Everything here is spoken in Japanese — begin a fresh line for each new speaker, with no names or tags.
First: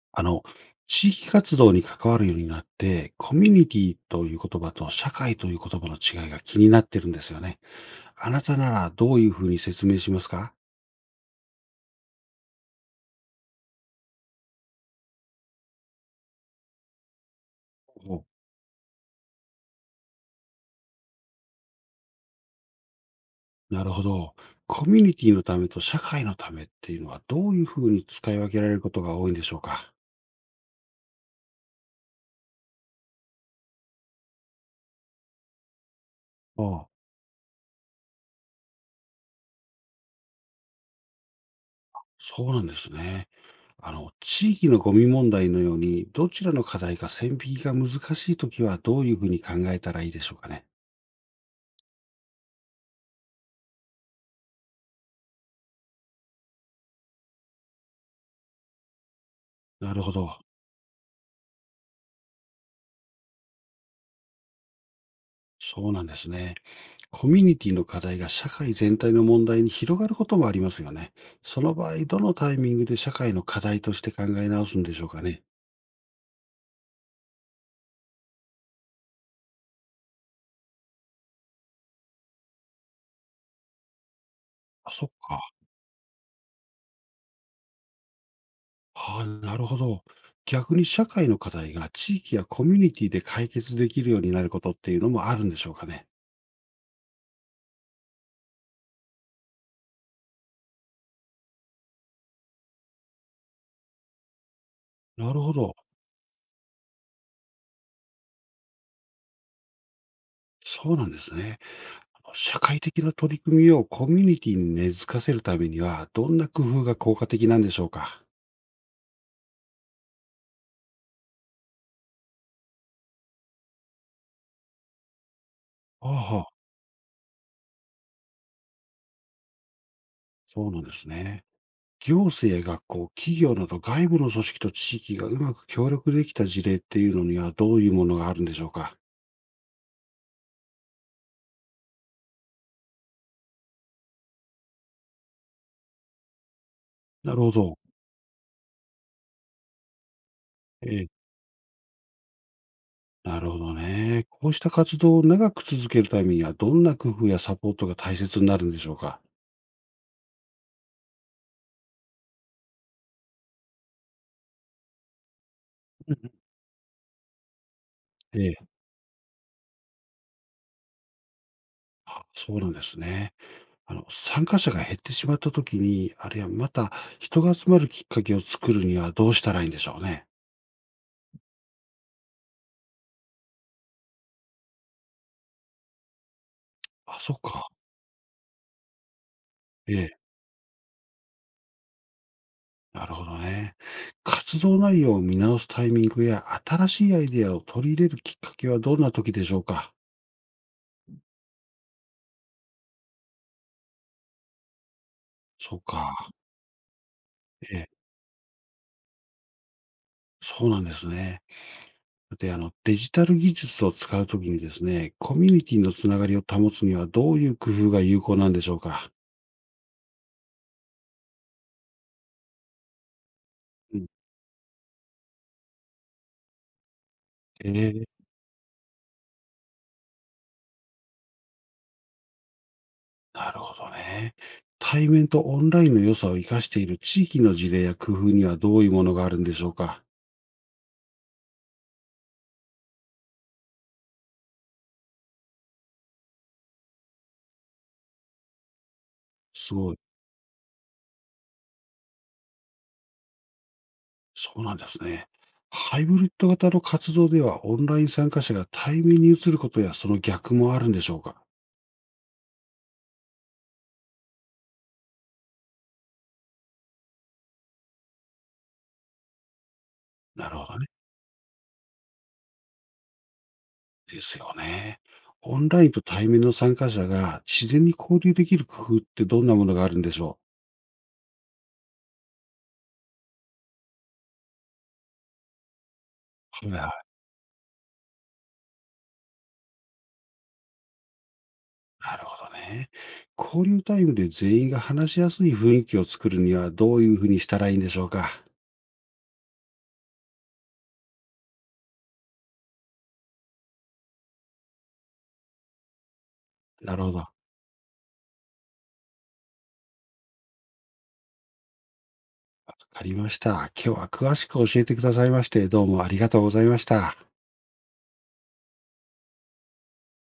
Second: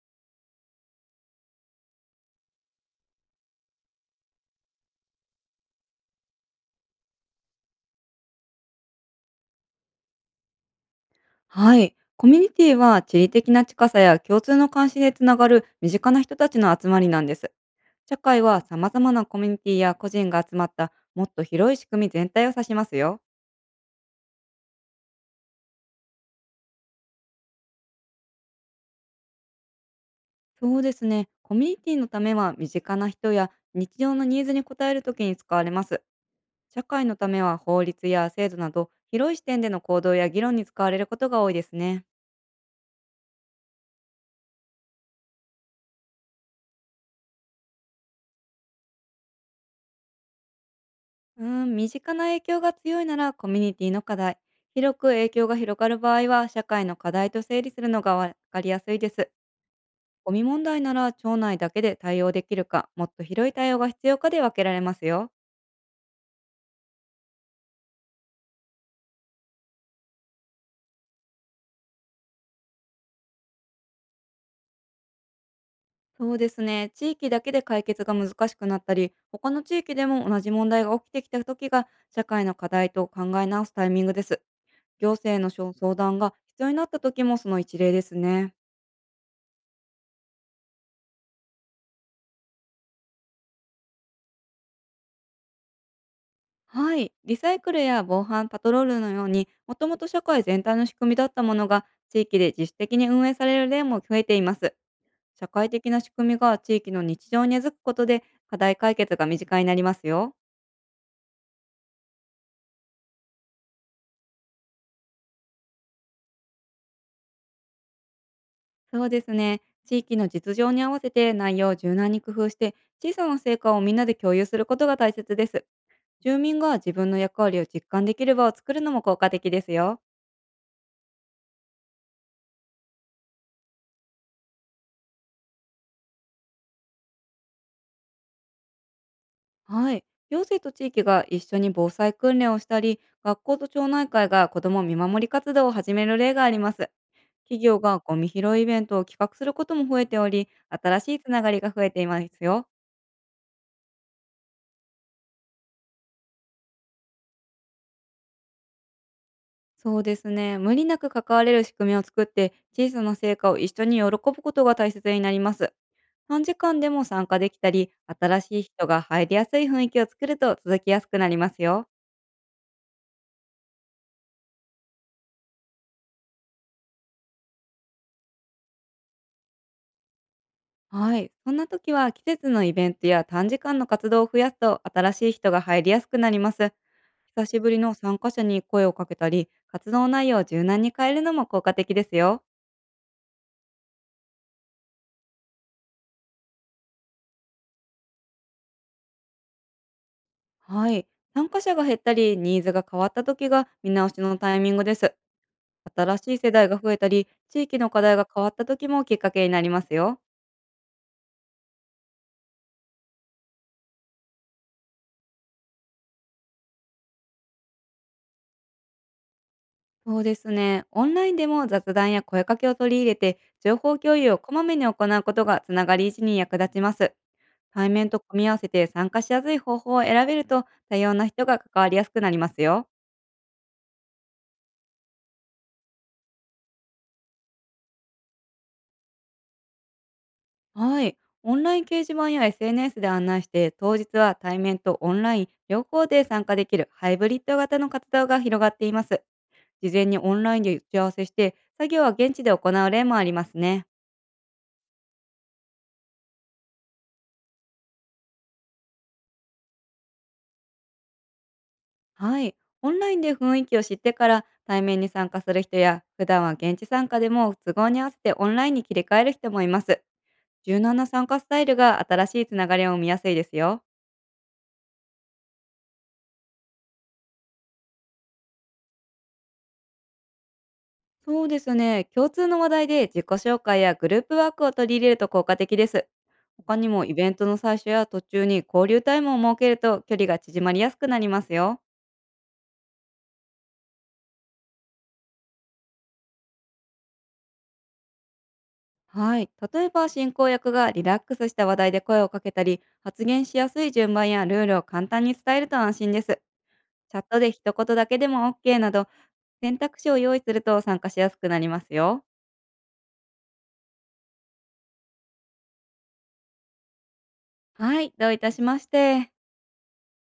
あの、地域活動に関わるようになって、コミュニティという言葉と社会という言葉の違いが気になってるんですよね。あなたならどういうふうに説明しますか？
はい。コミュニティは地理的な近さや共通の関心でつながる身近な人たちの集まりなんです。社
お。
会は様々なコミュニティや個人が集まったもっと広い仕組み全体を指しますよ。
なるほど。コミュニティのためと社会のためっていうのはどういうふうに使い分けられることが多いんでしょうか？
そうですね。コミュニティのためは身近な人や日常のニーズに応えるときに使われます。社
ああ。
会のためは法律や制度など広い視点での行動や議論に使われることが多いですね。
そうなんですね。地域のゴミ問題のように、どちらの課題か線引きが難しいときは、どういうふうに考えたらいいでしょうかね。
うーん、身近な影響が強いならコミュニティの課題。広く影響が広がる場合は、社会の課題と整理するのがわかりやすいです。
なるほ
ゴ
ど。
ミ問題なら町内だけで対応できるか、もっと広い対応が必要かで分けられますよ。
そうなんですね。コミュニティの課題が社会全体の問題に広がることもありますよね。その場合、どのタイミングで社会の課題として考え直すんでしょうかね。
そうですね。地域だけで解決が難しくなったり、他の地域でも同じ問題が起きてきた時が、社会の課題と考え直すタイミングです。
あ、そっ
行政の
か。
相談が必要になった時も、その一例ですね。
ああ、なるほど。逆に社会の課題が地域やコミュニティで解決できるようになることっていうのもあるんでしょうかね。
はい。リサイクルや防犯パトロールのように、もともと社会全体の仕組みだったものが、地域で自主的に運営される例も増えています。
なる
社
ほ
会
ど。
的な仕組みが地域の日常に根付くことで、課題解決が身近になりますよ。
そうなんですね。社会的な取り組みをコミュニティに根付かせるためには、どんな工夫が効果的なんでしょうか。
そうですね。地域の実情に合わせて内容を柔軟に工夫して、小さな成果をみんなで共有することが大切です。
あ
住
あ、
民が自分の役割を実感できる場を作るのも効果的ですよ。
そうなんですね。行政、学校、企業など外部の組織と地域がうまく協力できた事例っていうのにはどういうものがあるんでしょうか。
はい。行政と地域が一緒に防災訓練をしたり、学校と町内会が子ども見守り活動を始める例があります。
なるほ
企
ど。
業がゴミ拾いイベントを企画することも増えており、
え
新
え、
しいつながりが増えていますよ。
なるほどね。こうした活動を長く続けるためにはどんな工夫やサポートが大切になるんでしょうか。
そうですね。無理なく関われる仕組みを作って、小さな成果を一緒に喜ぶことが大切になります。
うんう
短時間でも参加できたり、
ん、
新
え
しい
え、
人が入りやすい雰囲気を作ると続きやすくなりますよ。
あ、そうなんですね。参加者が減ってしまった時に、あるいはまた人が集まるきっかけを作るにはどうしたらいいんでしょうね。
はい。そんな時は、季節のイベントや短時間の活動を増やすと新しい人が入りやすくなります。
あ、そっ
久し
か。
ぶりの参加者に声をかけたり、活
え
動
え、
内容を柔軟に変えるのも効果的ですよ。
なるほどね。活動内容を見直すタイミングや新しいアイデアを取り入れるきっかけはどんな時でしょうか？
はい。参加者が減ったり、ニーズが変わった時が見直しのタイミングです。
そう
新
か。
しい世代が増えたり、地
え
域
え、
の課題が変わった時も、きっかけになりますよ。
そうなんですね。で、デジタル技術を使うときにですね、コミュニティのつながりを保つにはどういう工夫が有効なんでしょうか？
そうですね。オンラインでも雑談や声かけを取り入れて、情報
うん。
共有をこまめに行うことが、つながり維持に役立ちます。
え
対
え、
面と組み合わせて参加しやすい方法を選べると、多様な人が関わりやすくなりますよ。
なるほどね。対面とオンラインの良さを生かしている地域の事例や工夫にはどういうものがあるんでしょうか？
はい。オンライン掲示板や SNS で案内して、当日は対面とオンライン両方で参加できるハイブリッド型の活動が広がっています。
す
事
ごい。
前にオンラインで打ち合わせして、作業は現地で行う例もありますね。
そうなんですね。ハイブリッド型の活動では、オンライン参加者が対面に移ることやその逆もあるんでしょうか？
はい。オンラインで雰囲気を知ってから対面に参加する人や、普段は現地参加でも都合に合わせてオンラインに切り替える人もいます。
なるほど
柔
ね。
軟な参加スタイルが新しいつながりを生みやすいですよ。
ですよね。オンラインと対面の参加者が自然に交流できる工夫ってどんなものがあるんでしょ
そうですね。共通の話題で自己紹介やグループワークを取り入れると効果的です。
う？
他
はいは
にも、
い。
イベントの最初や途中に交流タイムを設けると距離が縮まりやすくなりますよ。
なるほどね。交流タイムで全員が話しやすい雰囲気を作るにはどういうふうにしたらいいんでしょうか？
はい。例えば、進行役がリラックスした話題で声をかけたり、発言しやすい順番やルールを簡単に伝えると安心です。
なるほ
チ
ど。
ャッ
わ
トで一言だけでも OK など、選択肢を用意すると参加しやすくなりますよ。
かりました。今日は詳しく教えてくださいまして、どうもありがとうございました。
はい。どういたしまして。